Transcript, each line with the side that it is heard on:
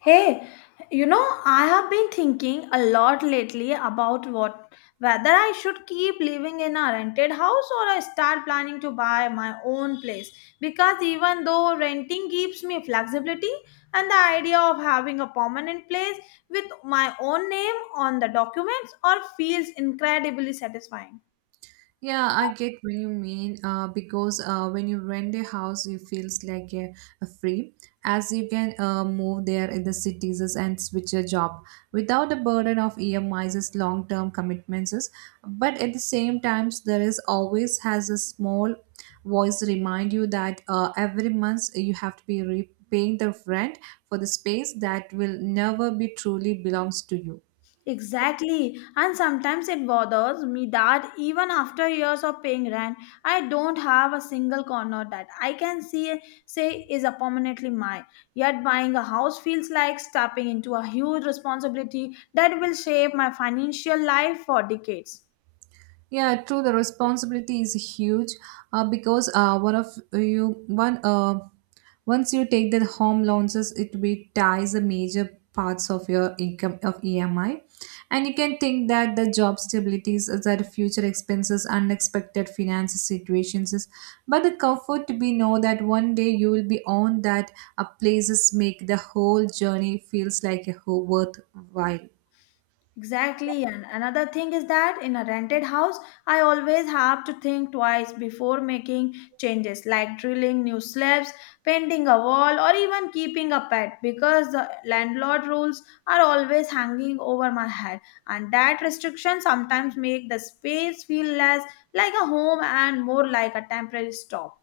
left: Hey, you know, I have been thinking a lot lately about what whether I should keep living in a rented house or I start planning to buy my own place because even though renting gives me flexibility and the idea of having a permanent place with my own name on the documents or feels incredibly satisfying.
right: Yeah, I get when you mean because when you rent a house, it feels like a free as you can move there in the cities and switch a job without the burden of EMIs, long term commitments. But at the same time, there is always has a small voice remind you that every month you have to be repaying the rent for the space that will never be truly belongs to you.
left: Exactly. And sometimes it bothers me that even after years of paying rent, I don't have a single corner that I can see say is a permanently mine. Yet buying a house feels like stepping into a huge responsibility that will shape my financial life for decades.
right: Yeah, true. The responsibility is huge because one of you one once you take the home loans, it will ties the major parts of your income of EMI, and you can think that the job stabilities, that future expenses, unexpected financial situations. But the comfort to be know that one day you will be on that places make the whole journey feels like a whole worthwhile.
left: Exactly, and another thing is that in a rented house, I always have to think twice before making changes like drilling new slabs, painting a wall, or even keeping a pet because the landlord rules are always hanging over my head, and that restriction sometimes make the space feel less like a home and more like a temporary stop.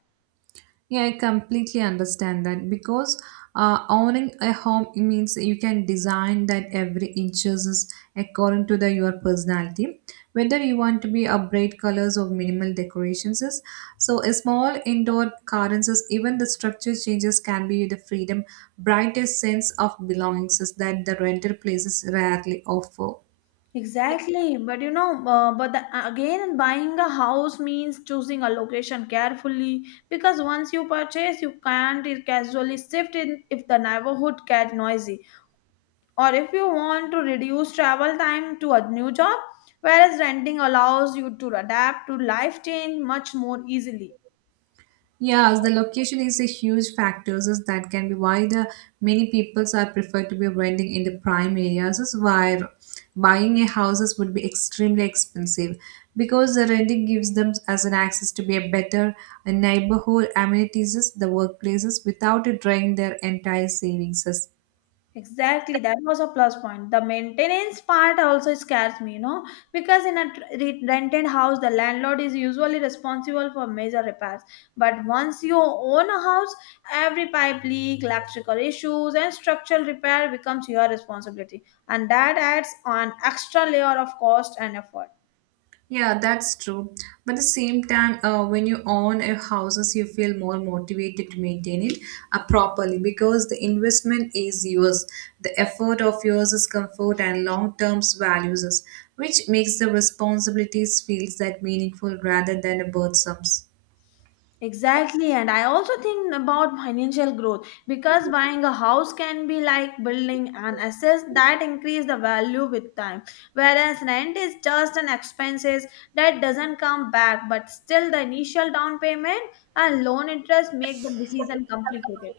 right: Yeah, I completely understand that because owning a home means you can design that every inches is according to the your personality, whether you want to be a bright colors or minimal decorations is. So a small indoor gardens is even the structure changes can be the freedom, brightest sense of belongings is that the rental places rarely offer.
left: Exactly, but you know, again, buying a house means choosing a location carefully because once you purchase, you can't I- casually shift in if the neighborhood get noisy or if you want to reduce travel time to a new job. Whereas renting allows you to adapt to life change much more easily.
right: Yes, the location is a huge factor. So that can be why the many people are prefer to be renting in the prime areas. Is why buying a houses would be extremely expensive because the renting gives them as an access to be a better a neighborhood amenities, the workplaces without it draining their entire savings.
left: Exactly, that was a plus point. The maintenance part also scares me, you know, because in a rented house, the landlord is usually responsible for major repairs. But once you own a house, every pipe leak, electrical issues, and structural repair becomes your responsibility, and that adds an extra layer of cost and effort.
right: Yeah, that's true. But at the same time, when you own a houses, you feel more motivated to maintain it properly because the investment is yours. The effort of yours is comfort and long-term values, which makes the responsibilities feels that meaningful rather than a burden.
left: Exactly, and I also think about financial growth because buying a house can be like building an asset that increase the value with time, whereas rent is just an expenses that doesn't come back, but still the initial down payment and loan interest make the decision complicated.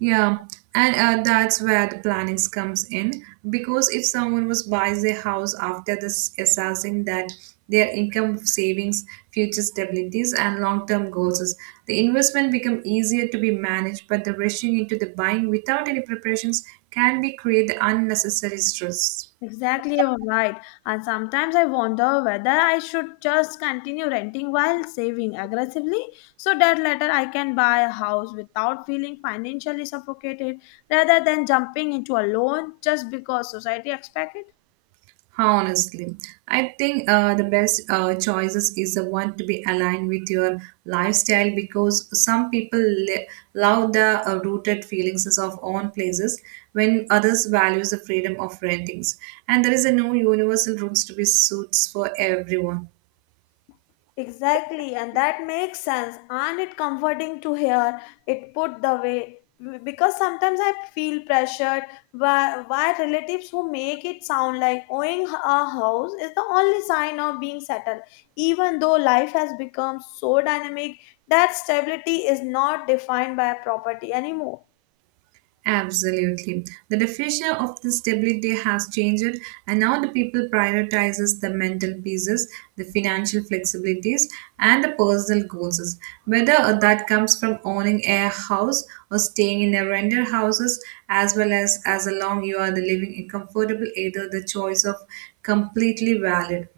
right: Yeah, and that's where the plannings comes in because if someone was buys their house after this assessing that their income savings, future stabilities, and long-term goals is the investment become easier to be managed, but the rushing into the buying without any preparations can be create unnecessary stress.
left: Exactly, you're right. And sometimes I wonder whether I should just continue renting while saving aggressively so that later I can buy a house without feeling financially suffocated rather than jumping into a loan just because society expects it.
right: Honestly, I think the best choices is the one to be aligned with your lifestyle because love the rooted feelings of own places when others values the freedom of rentings. And there is a no universal rules to be suits for everyone.
left: Exactly, and that makes sense, and it comforting to hear it put the way because sometimes I feel pressured by relatives who make it sound like owning a house is the only sign of being settled, even though life has become so dynamic that stability is not defined by property anymore.
right: Absolutely. The definition of the stability has changed and now the people prioritizes the mental pieces, the financial flexibilities and the personal goals. Whether that comes from owning a house or staying in a rental houses as well as long you are the living in comfortable either the choice of completely valid.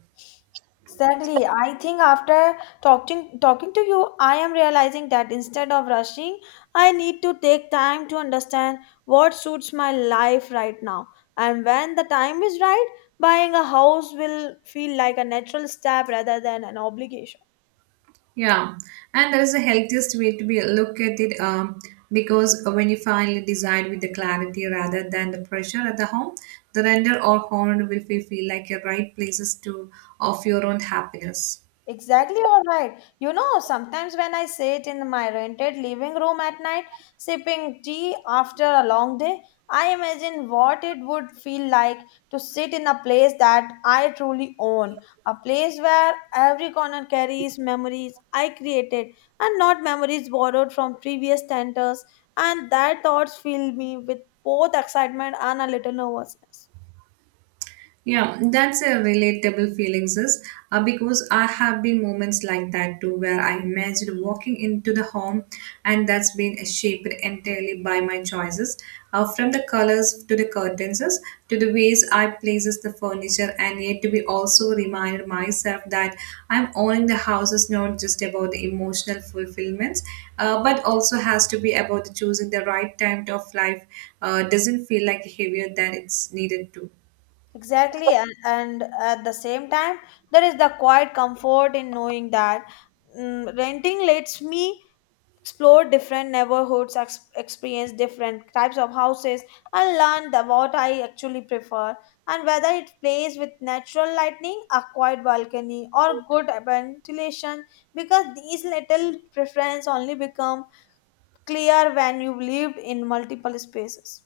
left: Exactly. I think after talking to you, I am realizing that instead of rushing, I need to take time to understand what suits my life right now. And when the time is right, buying a house will feel like a natural step rather than an obligation.
right: Yeah, and that is the healthiest way to be look at it because when you finally decide with the clarity rather than the pressure at the home, the render or horn will feel like your right places to of your own happiness.
left: Exactly, all right. You know, sometimes when I sit in my rented living room at night, sipping tea after a long day, I imagine what it would feel like to sit in a place that I truly own, a place where every corner carries memories I created and not memories borrowed from previous centers, and that thoughts fill me with both excitement and a little nervousness.
right: Yeah, that's a relatable feelings is because I have been moments like that too where I imagined walking into the home and that's been shaped entirely by my choices from the colors to the curtains to the ways I places the furniture and yet to be also reminded myself that I'm owning the house is not just about the emotional fulfillments but also has to be about choosing the right time of life doesn't feel like heavier than it's needed to.
left: Exactly, and at the same time, there is the quiet comfort in knowing that renting lets me explore different neighborhoods, experience different types of houses, and learn what I actually prefer. And whether it plays with natural lighting, a quiet balcony, or good ventilation, because these little preferences only become clear when you live in multiple spaces.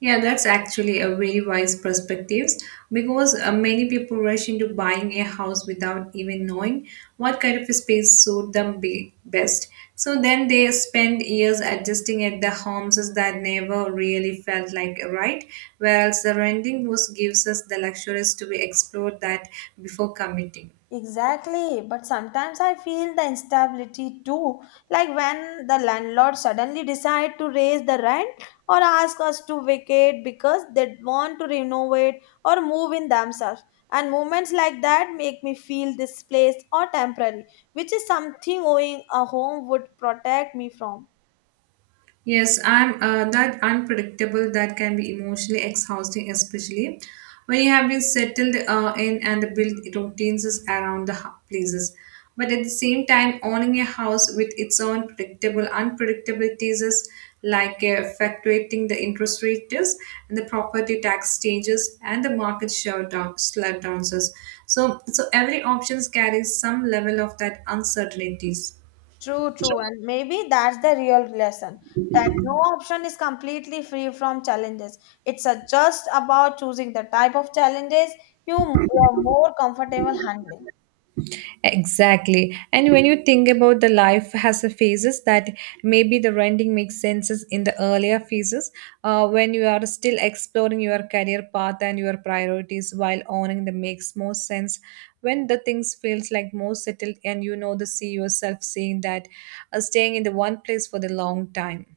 right: Yeah, that's actually a very wise perspective because many people rush into buying a house without even knowing what kind of space suit them be best. So then they spend years adjusting at the homes that never really felt like right, whereas the renting was gives us the luxuries to be explored that before committing.
left: Exactly, but sometimes I feel the instability too, like when the landlord suddenly decide to raise the rent or ask us to vacate because they want to renovate or move in themselves. And moments like that make me feel displaced or temporary, which is something owning a home would protect me from.
right: Yes, I'm that unpredictable that can be emotionally exhausting, especially when you have been settled in and built routines is around the places. But at the same time, owning a house with its own predictable unpredictabilities is like fluctuating the interest rates and the property tax changes and the market slowdowns. So every option carries some level of that uncertainties.
left: True, true. And maybe that's the real lesson that no option is completely free from challenges. It's a just about choosing the type of challenges you are more comfortable handling.
right: Exactly. And when you think about the life has the phases that maybe the renting makes senses in the earlier phases when you are still exploring your career path and your priorities while owning the makes more sense when the things feels like more settled and you know the see yourself seeing that staying in the one place for the long time.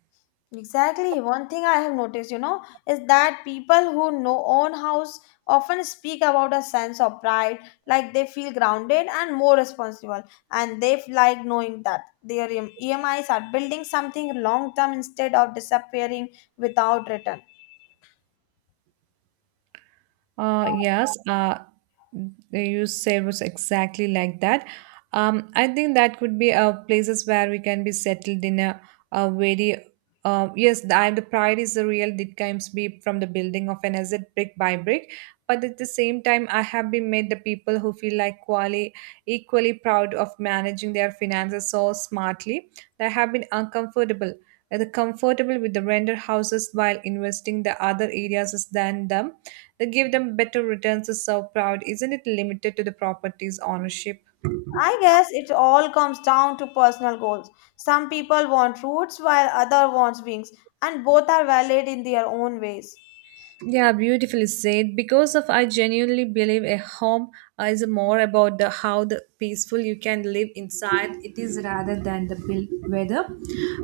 left: Exactly. One thing I have noticed, you know, is that people who know own house often speak about a sense of pride, like they feel grounded and more responsible, and they like knowing that their EMIs are building something long term instead of disappearing without return.
right: Uh, yes, uh, you said was exactly like that. I think that could be places where we can be settled in a very. Yes. The pride is the real. It comes be from the building of an asset brick by brick. But at the same time, I have been made the people who feel like equally proud of managing their finances so smartly. They have been uncomfortable, the comfortable with the render houses while investing the other areas than them they give them better returns to serve proud. Isn't it limited to the property's ownership?
left: I guess it all comes down to personal goals. Some people want roots while other wants wings, and both are valid in their own ways.
right: Yeah, beautifully said. Because of I genuinely believe a home is more about the how the peaceful you can live inside it is rather than the built weather.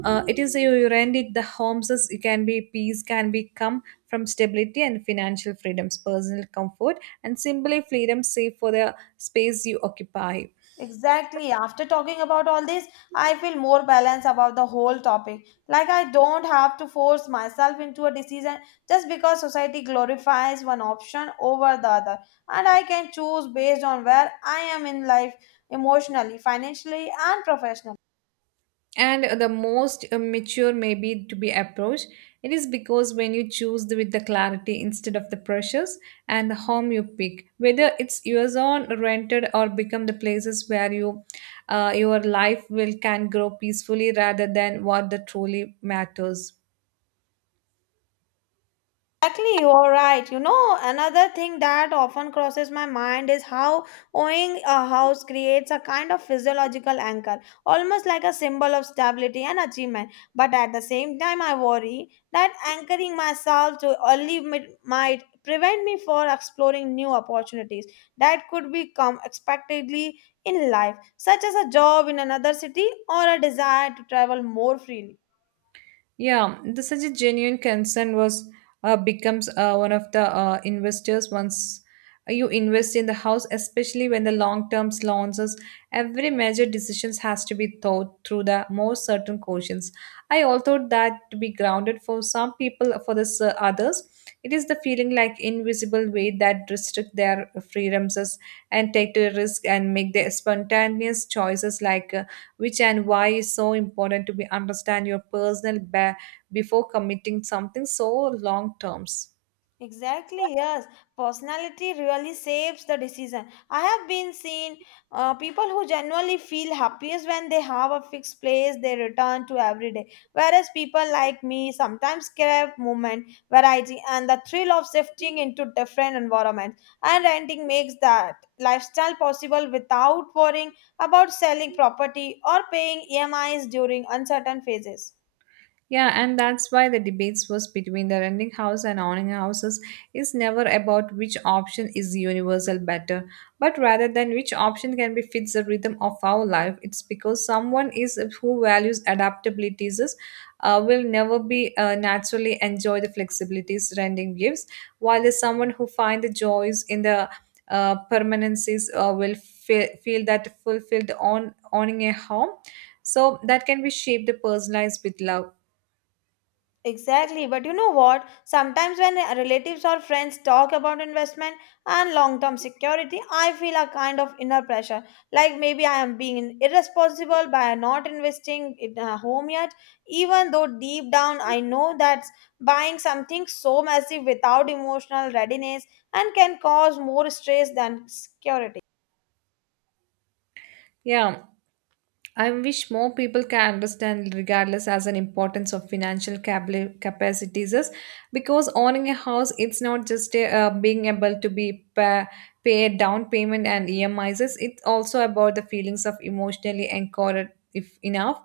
right: It is you rent it the homes as you can be peace can be come from stability and financial freedoms, personal comfort, and simply freedom safe for the space you occupy.
left: Exactly. After talking about all this, I feel more balanced about the whole topic. Like I don't have to force myself into a decision just because society glorifies one option over the other. And I can choose based on where I am in life emotionally, financially, and professionally.
right: And the most mature maybe to be approached it is because when you choose the, with the clarity instead of the pressures and the home you pick whether it's yours own, rented or become the places where you your life will can grow peacefully rather than what the truly matters.
left: Exactly, you're right. You know, another thing that often crosses my mind is how owning a house creates a kind of physiological anchor, almost like a symbol of stability and achievement. But at the same time, I worry that anchoring myself to might prevent me from exploring new opportunities that could become expectedly in life, such as a job in another city or a desire to travel more freely.
right: Yeah, the such a genuine concern was becomes one of the investors once you invest in the house, especially when the long-term launches. Every major decisions has to be thought through the more certain questions. I also that to be grounded for some people, for the others, it is the feeling like invisible weight that restrict their freedoms and take the risk and make their spontaneous choices like which and why is so important to be understand your personal before committing something so long terms.
left: Exactly, yes. Personality really shapes the decision. I have been seen people who genuinely feel happiest when they have a fixed place they return to every day, whereas people like me sometimes crave movement, variety, and the thrill of shifting into different environments. And renting makes that lifestyle possible without worrying about selling property or paying EMIs during uncertain phases.
right: Yeah, and that's why the debates was between the renting house and owning houses is never about which option is universal better, but rather than which option can be fits the rhythm of our life. It's because someone is who values adaptabilities will never be naturally enjoy the flexibilities renting gives, while there's someone who find the joys in the permanencies will feel that fulfilled on owning a home. So that can be shaped personalized with love.
left: Exactly. But you know what? Sometimes when relatives or friends talk about investment and long term security, I feel a kind of inner pressure. Like maybe I am being irresponsible by not investing in a home yet, even though deep down I know that buying something so massive without emotional readiness and can cause more stress than security.
right: Yeah, I wish more people can understand regardless as an importance of financial capacities is because owning a house it's not just a, being able to pay a down payment and EMIs is it's also about the feelings of emotionally anchored if enough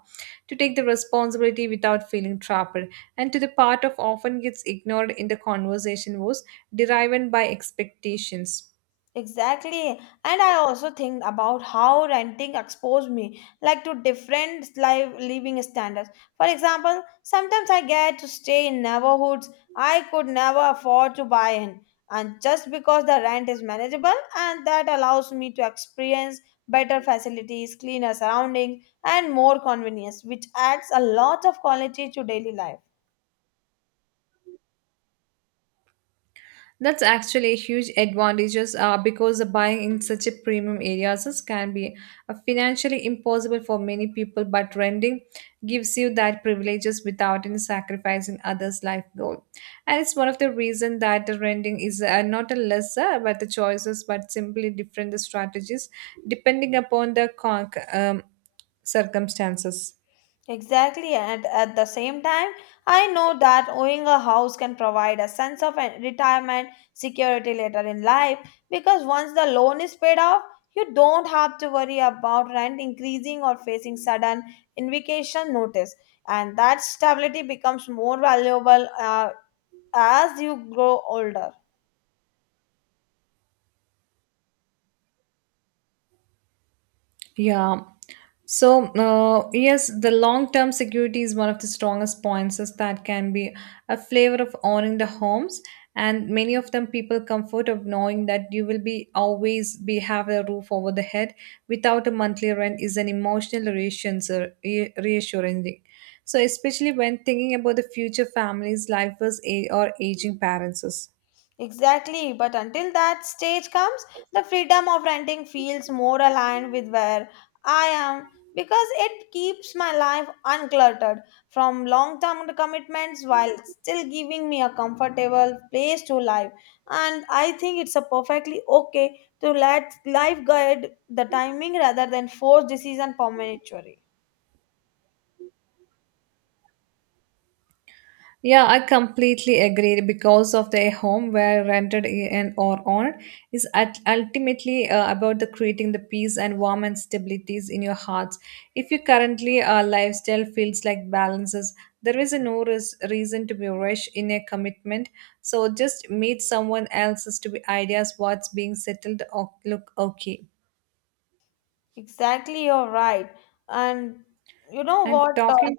right: to take the responsibility without feeling trapped and to the part of often gets ignored in the conversation was driven by expectations.
left: Exactly. And I also think about how renting exposed me like to different life living standards. For example, sometimes I get to stay in neighborhoods I could never afford to buy in. And just because the rent is manageable and that allows me to experience better facilities, cleaner surroundings, and more convenience, which adds a lot of quality to daily life.
right: That's actually a huge advantages because the buying in such a premium areas can be financially impossible for many people, but renting gives you that privileges without any sacrificing others' life goal. And it's one of the reasons that the renting is not a lesser, but the choices, but simply different strategies depending upon the circumstances.
left: Exactly, and at the same time, I know that owning a house can provide a sense of retirement security later in life because once the loan is paid off, you don't have to worry about rent increasing or facing sudden invocation notice, and that stability becomes more valuable as you grow older.
right: Yeah. So, yes, the long term security is one of the strongest points is that can be a flavor of owning the homes. And many of them people comfort of knowing that you will be always be have a roof over the head without a monthly rent is an emotional reassurance, reassuring. So, especially when thinking about the future families, life was or aging parents.
left: Exactly, but until that stage comes, the freedom of renting feels more aligned with where I am because it keeps my life uncluttered from long term commitments while still giving me a comfortable place to live. And I think it's a perfectly okay to let life guide the timing rather than force decision prematurely.
right: Yeah, I completely agree because of the home where rented and or owned is at ultimately about the creating the peace and warm and stabilities in your hearts. If you currently lifestyle feels like balances, there is a no reason to be rush in a commitment. So just meet someone else's to be ideas what's being settled or look okay.
left: Exactly, you're right. And you know
right: And
left: what?
right: talking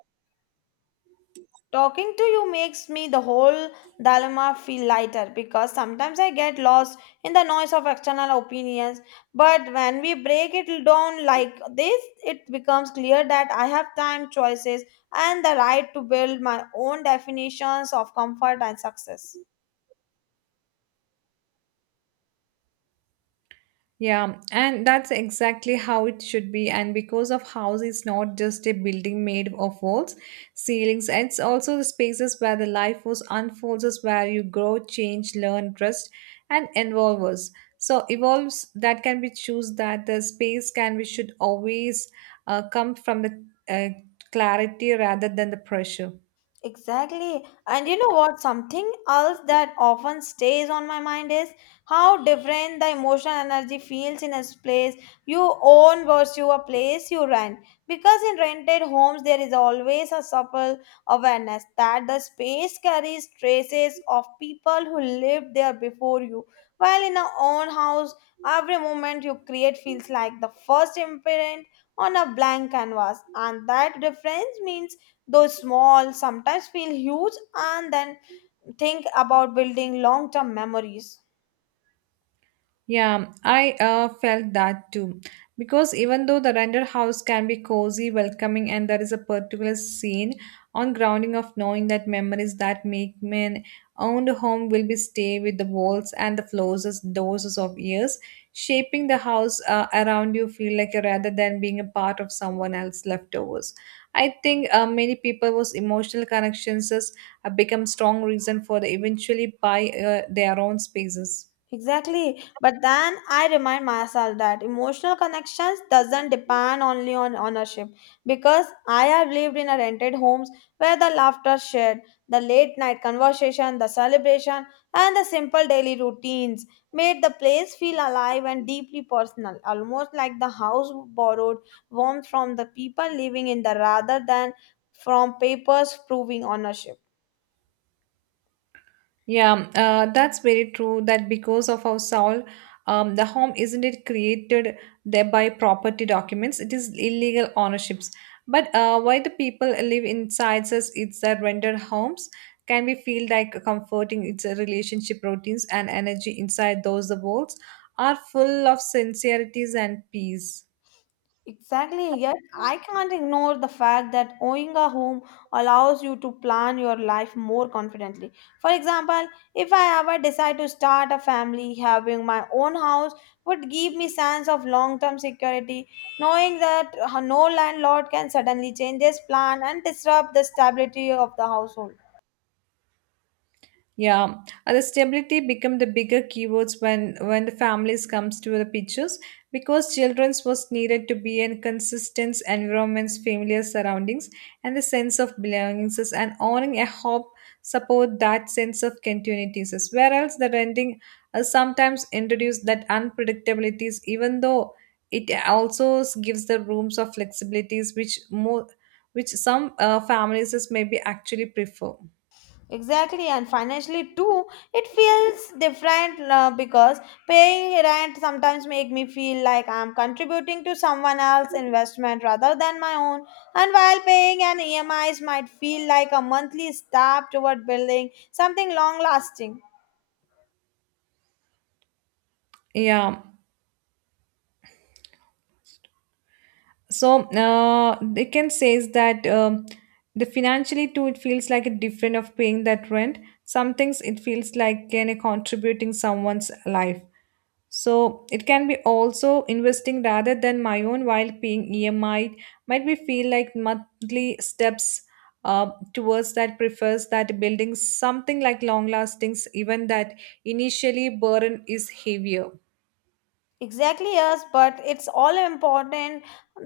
left: Talking to you makes me the whole dilemma feel lighter because sometimes I get lost in the noise of external opinions. But when we break it down like this, it becomes clear that I have time, choices, and the right to build my own definitions of comfort and success.
right: Yeah, and that's exactly how it should be. And because of house is not just a building made of walls, ceilings, it's also the spaces where the life force unfolds, us, where you grow, change, learn, trust, and involve us. So evolves that can be choose that the space can we should always come from the clarity rather than the pressure.
left: Exactly. And you know what? Something else that often stays on my mind is how different the emotional energy feels in a place you own versus a place you rent. Because in rented homes, there is always a subtle awareness that the space carries traces of people who lived there before you. While in a own house, every moment you create feels like the first imprint on a blank canvas. And that difference means though small sometimes feel huge and then think about building long term memories.
right: Yeah, I felt that too. Because even though the rental house can be cozy, welcoming, and there is a particular scene on grounding of knowing that memories that make men owned home will be stay with the walls and the floors as doses of years, shaping the house around you feel like rather than being a part of someone else's leftovers. I think many people was emotional connections has, become strong reason for the eventually buy their own spaces.
left: Exactly. But then I remind myself that emotional connections doesn't depend only on ownership because I have lived in a rented homes where the laughter shared, the late night conversation, the celebration and the simple daily routines made the place feel alive and deeply personal, almost like the house borrowed warmth from the people living in the rather than from papers proving ownership.
right: Yeah, that's very true. That because of our soul, the home isn't it created there by property documents? It is illegal ownerships. But why the people live inside us? It's the rendered homes. Can we feel like comforting? It's a relationship routines and energy inside those the walls are full of sincerities and peace.
left: Exactly, yet I can't ignore the fact that owning a home allows you to plan your life more confidently. For example, if I ever decide to start a family, having my own house would give me sense of long-term security, knowing that no landlord can suddenly change his plan and disrupt the stability of the household.
right: Yeah, and the stability become the bigger keywords when the families comes to the pictures because children's was needed to be in consistent environments, familiar surroundings, and the sense of belongings and owning a hope support that sense of continuities. Whereas the renting sometimes introduce that unpredictabilities, even though it also gives the rooms of flexibilities which more which some families is maybe actually prefer.
left: Exactly, and financially too, it feels different because paying rent sometimes make me feel like I'm contributing to someone else's investment rather than my own. And while paying an EMIs might feel like a monthly step toward building something long lasting.
right: Yeah. So they can says that the financially too it feels like a different of paying that rent some things it feels like can a contributing someone's life so it can be also investing rather than my own while paying emi might be feel like monthly steps towards that prefers that building something like long lastings even that initially burden is heavier.
left: Exactly, yes, but it's all important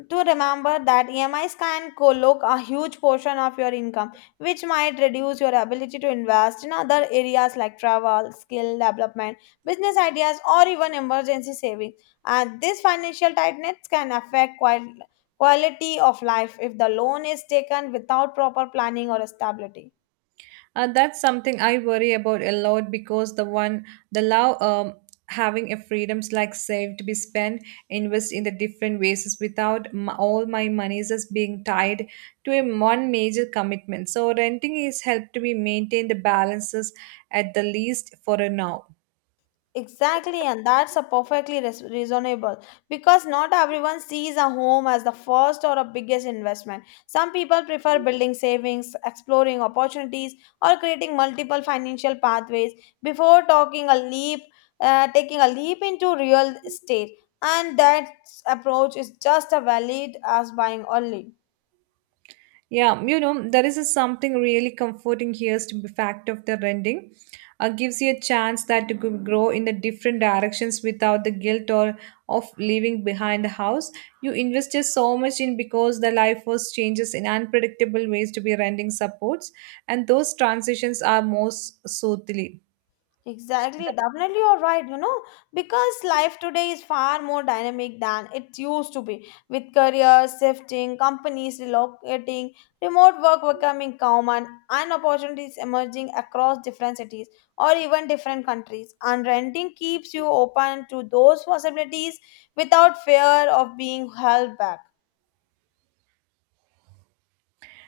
left: to remember that EMIs can collect a huge portion of your income, which might reduce your ability to invest in other areas like travel, skill development, business ideas, or even emergency saving. And this financial tightness can affect quality of life if the loan is taken without proper planning or stability.
right: That's something I worry about a lot because the one the law, having a freedoms like save to be spent, invest in the different ways without all my monies is being tied to a one major commitment. So renting is helped me maintain the balances at the least for a now.
left: Exactly, and that's a perfectly reasonable because not everyone sees a home as the first or a biggest investment. Some people prefer building savings, exploring opportunities, or creating multiple financial pathways before talking a leap, taking a leap into real estate. And that approach is just as valid as buying only.
right: Yeah, you know, there is a something really comforting here is to be fact of the rending. Gives you a chance that you could grow in the different directions without the guilt or of leaving behind the house. You invested so much in because the life was changes in unpredictable ways to be rending supports, and those transitions are most soothly.
left: Exactly, definitely you're right, you know, because life today is far more dynamic than it used to be, with careers shifting, companies relocating, remote work becoming common, and opportunities emerging across different cities or even different countries. And renting keeps you open to those possibilities without fear of being held back.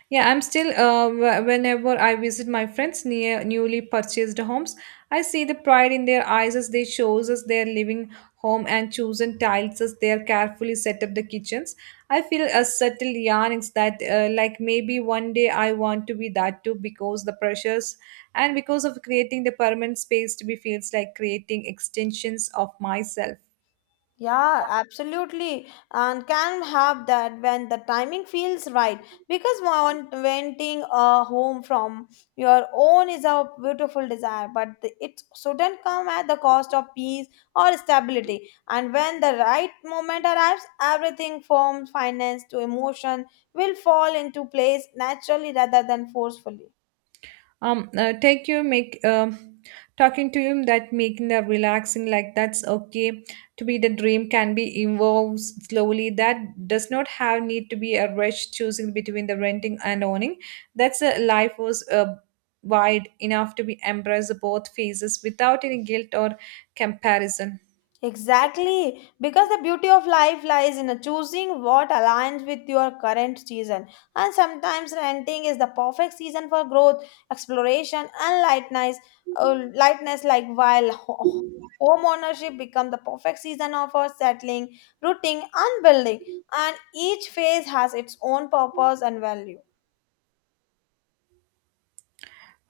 right: Yeah, I'm still, whenever I visit my friends near newly purchased homes, I see the pride in their eyes as they chose us their living home and chosen tiles as they are carefully set up the kitchens. I feel a subtle yearnings that, like maybe one day I want to be that too because the pressures and because of creating the permanent space to be feels like creating extensions of myself.
left: Yeah, absolutely. And can have that when the timing feels right. Because renting a home from your own is a beautiful desire, but it shouldn't come at the cost of peace or stability. And when the right moment arrives, everything from finance to emotion will fall into place naturally rather than forcefully.
right: Take you make talking to him that making the relaxing like that's okay to be the dream can be evolves slowly that does not have need to be a rush choosing between the renting and owning that's a life was wide enough to be embrace both phases without any guilt or comparison.
left: Exactly, because the beauty of life lies in choosing what aligns with your current season. And sometimes renting is the perfect season for growth, exploration, and lightness. Lightness, like while home ownership become the perfect season of our settling, rooting, and building. And each phase has its own purpose and value.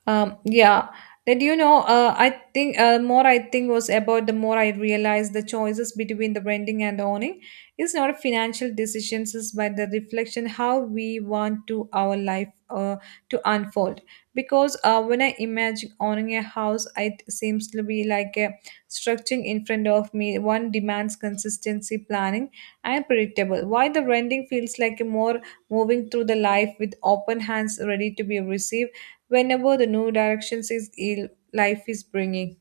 right: Yeah. Did you know? I think more I think was about the more I realized the choices between the renting and owning is not a financial decisions, is but the reflection how we want to our life to unfold. Because when I imagine owning a house, it seems to be like a structuring in front of me. One demands consistency, planning, and predictable. Why the renting feels like a more moving through the life with open hands ready to be received whenever the new directions is life is bringing.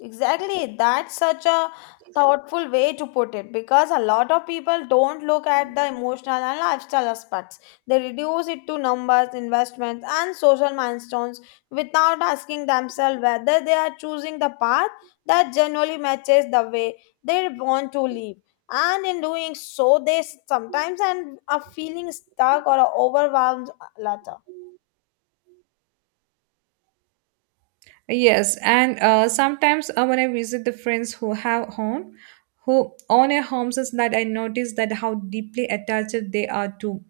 left: Exactly. That's such a thoughtful way to put it because a lot of people don't look at the emotional and lifestyle aspects. They reduce it to numbers, investments, and social milestones without asking themselves whether they are choosing the path that generally matches the way they want to live. And in doing so, they sometimes end up feeling stuck or overwhelmed later.
right: Yes, and sometimes when I visit the friends who have home, who own a homes, is that I notice that how deeply attached they are to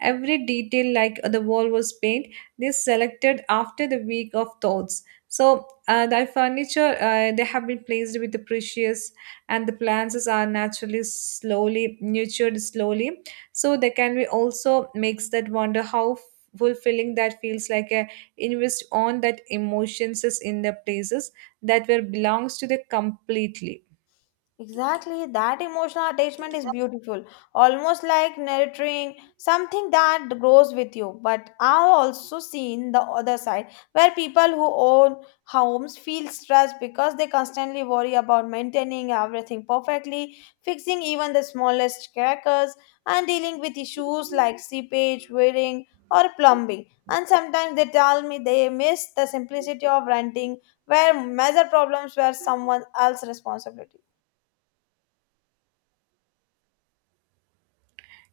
right: every detail, like the wall was paint. They selected after the week of thoughts. So the furniture they have been placed with the precious, and the plants are naturally slowly nurtured slowly. So they can be also makes that wonder how fulfilling that feels like a invest on that emotions is in the places that were belongs to the completely.
left: Exactly, that emotional attachment is beautiful, almost like nurturing something that grows with you. But I've also seen the other side where people who own homes feel stressed because they constantly worry about maintaining everything perfectly, fixing even the smallest crackers, and dealing with issues like seepage, wearing, or plumbing. And sometimes they tell me they miss the simplicity of renting, where major problems were someone else's responsibility.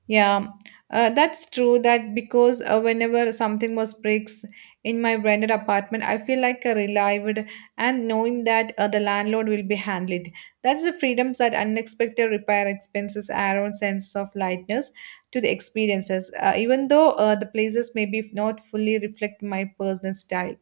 right: Yeah, that's true that because whenever something was breaks in my rented apartment I feel like a relieved and knowing that the landlord will be handled that's the freedoms that unexpected repair expenses add on sense of lightness to the experiences, even though the places may be not fully reflect my personal style.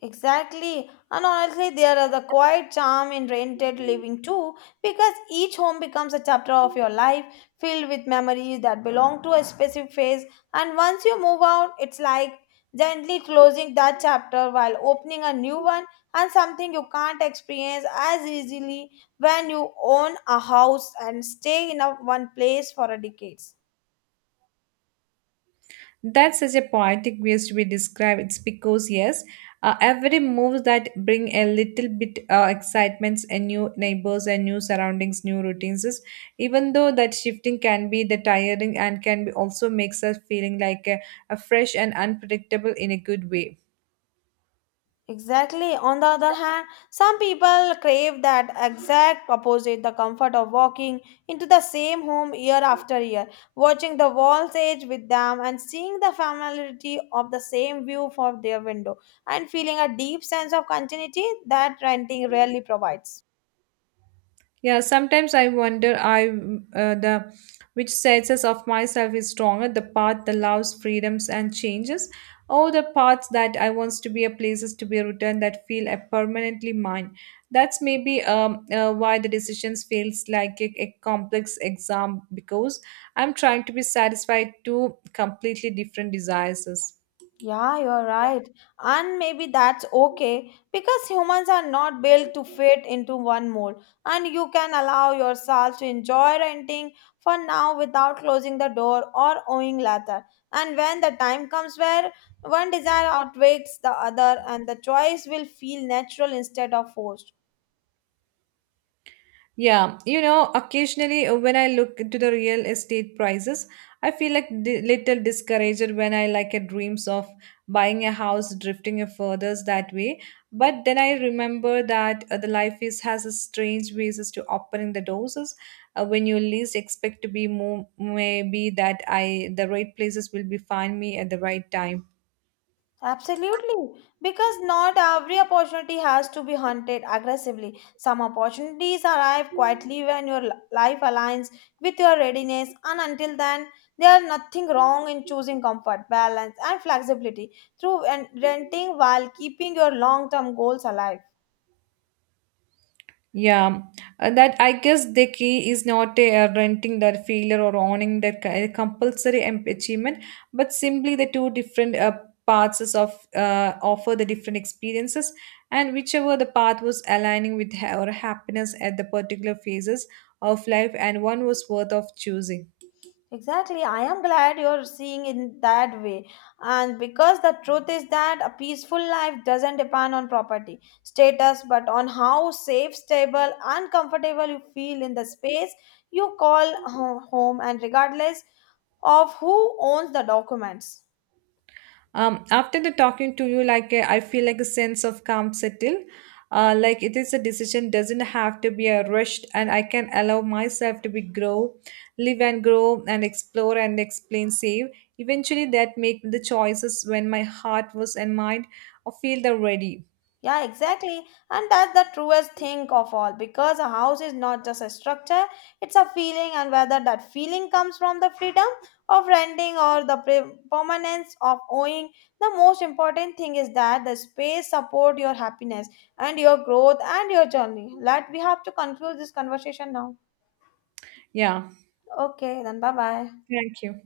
left: Exactly. And honestly, there is a quiet charm in rented living too, because each home becomes a chapter of your life filled with memories that belong to a specific phase. And once you move out, it's like gently closing that chapter while opening a new one and something you can't experience as easily when you own a house and stay in a, one place for a decades.
right: That's such a poetic ways to be described. It's because yes, every move that bring a little bit excitements and new neighbors and new surroundings, new routines. Even though that shifting can be the tiring and can be also makes us feeling like a fresh and unpredictable in a good way.
left: Exactly. On the other hand, some people crave that exact opposite the comfort of walking into the same home year after year, watching the walls age with them, and seeing the familiarity of the same view from their window, and feeling a deep sense of continuity that renting rarely provides.
right: Yeah, sometimes I wonder I the which senses of myself is stronger, the path that loves freedoms and changes, or the path that I wants to be a places to be returned that feel a permanently mine. That's maybe why the decisions feels like a complex exam because I'm trying to be satisfied to completely different desires.
left: Yeah, you're right. And maybe that's okay because humans are not built to fit into one mold. And you can allow yourself to enjoy renting for now without closing the door or owing later. And when the time comes where one desire outweighs the other, and the choice will feel natural instead of forced.
right: Yeah, you know, occasionally when I look into the real estate prices, I feel like di little discouraged when I like a dreams of buying a house, drifting a furthers that way. But then I remember that the life is has a strange ways as to opening the doors is, when you least expect to be more maybe that I the right places will be find me at the right time.
left: Absolutely, because not every opportunity has to be hunted aggressively. Some opportunities arrive quietly when your life aligns with your readiness, and until then, there is nothing wrong in choosing comfort, balance, and flexibility through renting while keeping your long term goals alive.
right: Yeah, that I guess the key is not renting their failure or owning their compulsory achievement, but simply the two different paths is of offer the different experiences, and whichever the path was aligning with our happiness at the particular phases of life, and one was worth of choosing.
left: Exactly. I am glad you're seeing in that way. And because the truth is that a peaceful life doesn't depend on property, status, but on how safe, stable, and comfortable you feel in the space you call home, and regardless of who owns the documents.
right: After the talking to you, like I feel like a sense of calm settle. Like it is a decision doesn't have to be a rushed, and I can allow myself to be grow, live and grow and explore and explain save. Eventually, that make the choices when my heart was and mind. I feel the ready.
left: Yeah, exactly. And that's the truest thing of all because a house is not just a structure, it's a feeling, and whether that feeling comes from the freedom of renting or the permanence of owning, the most important thing is that the space support your happiness and your growth and your journey. Let we have to conclude this conversation now.
right: Yeah.
left: Okay, then bye bye.
right: Thank you.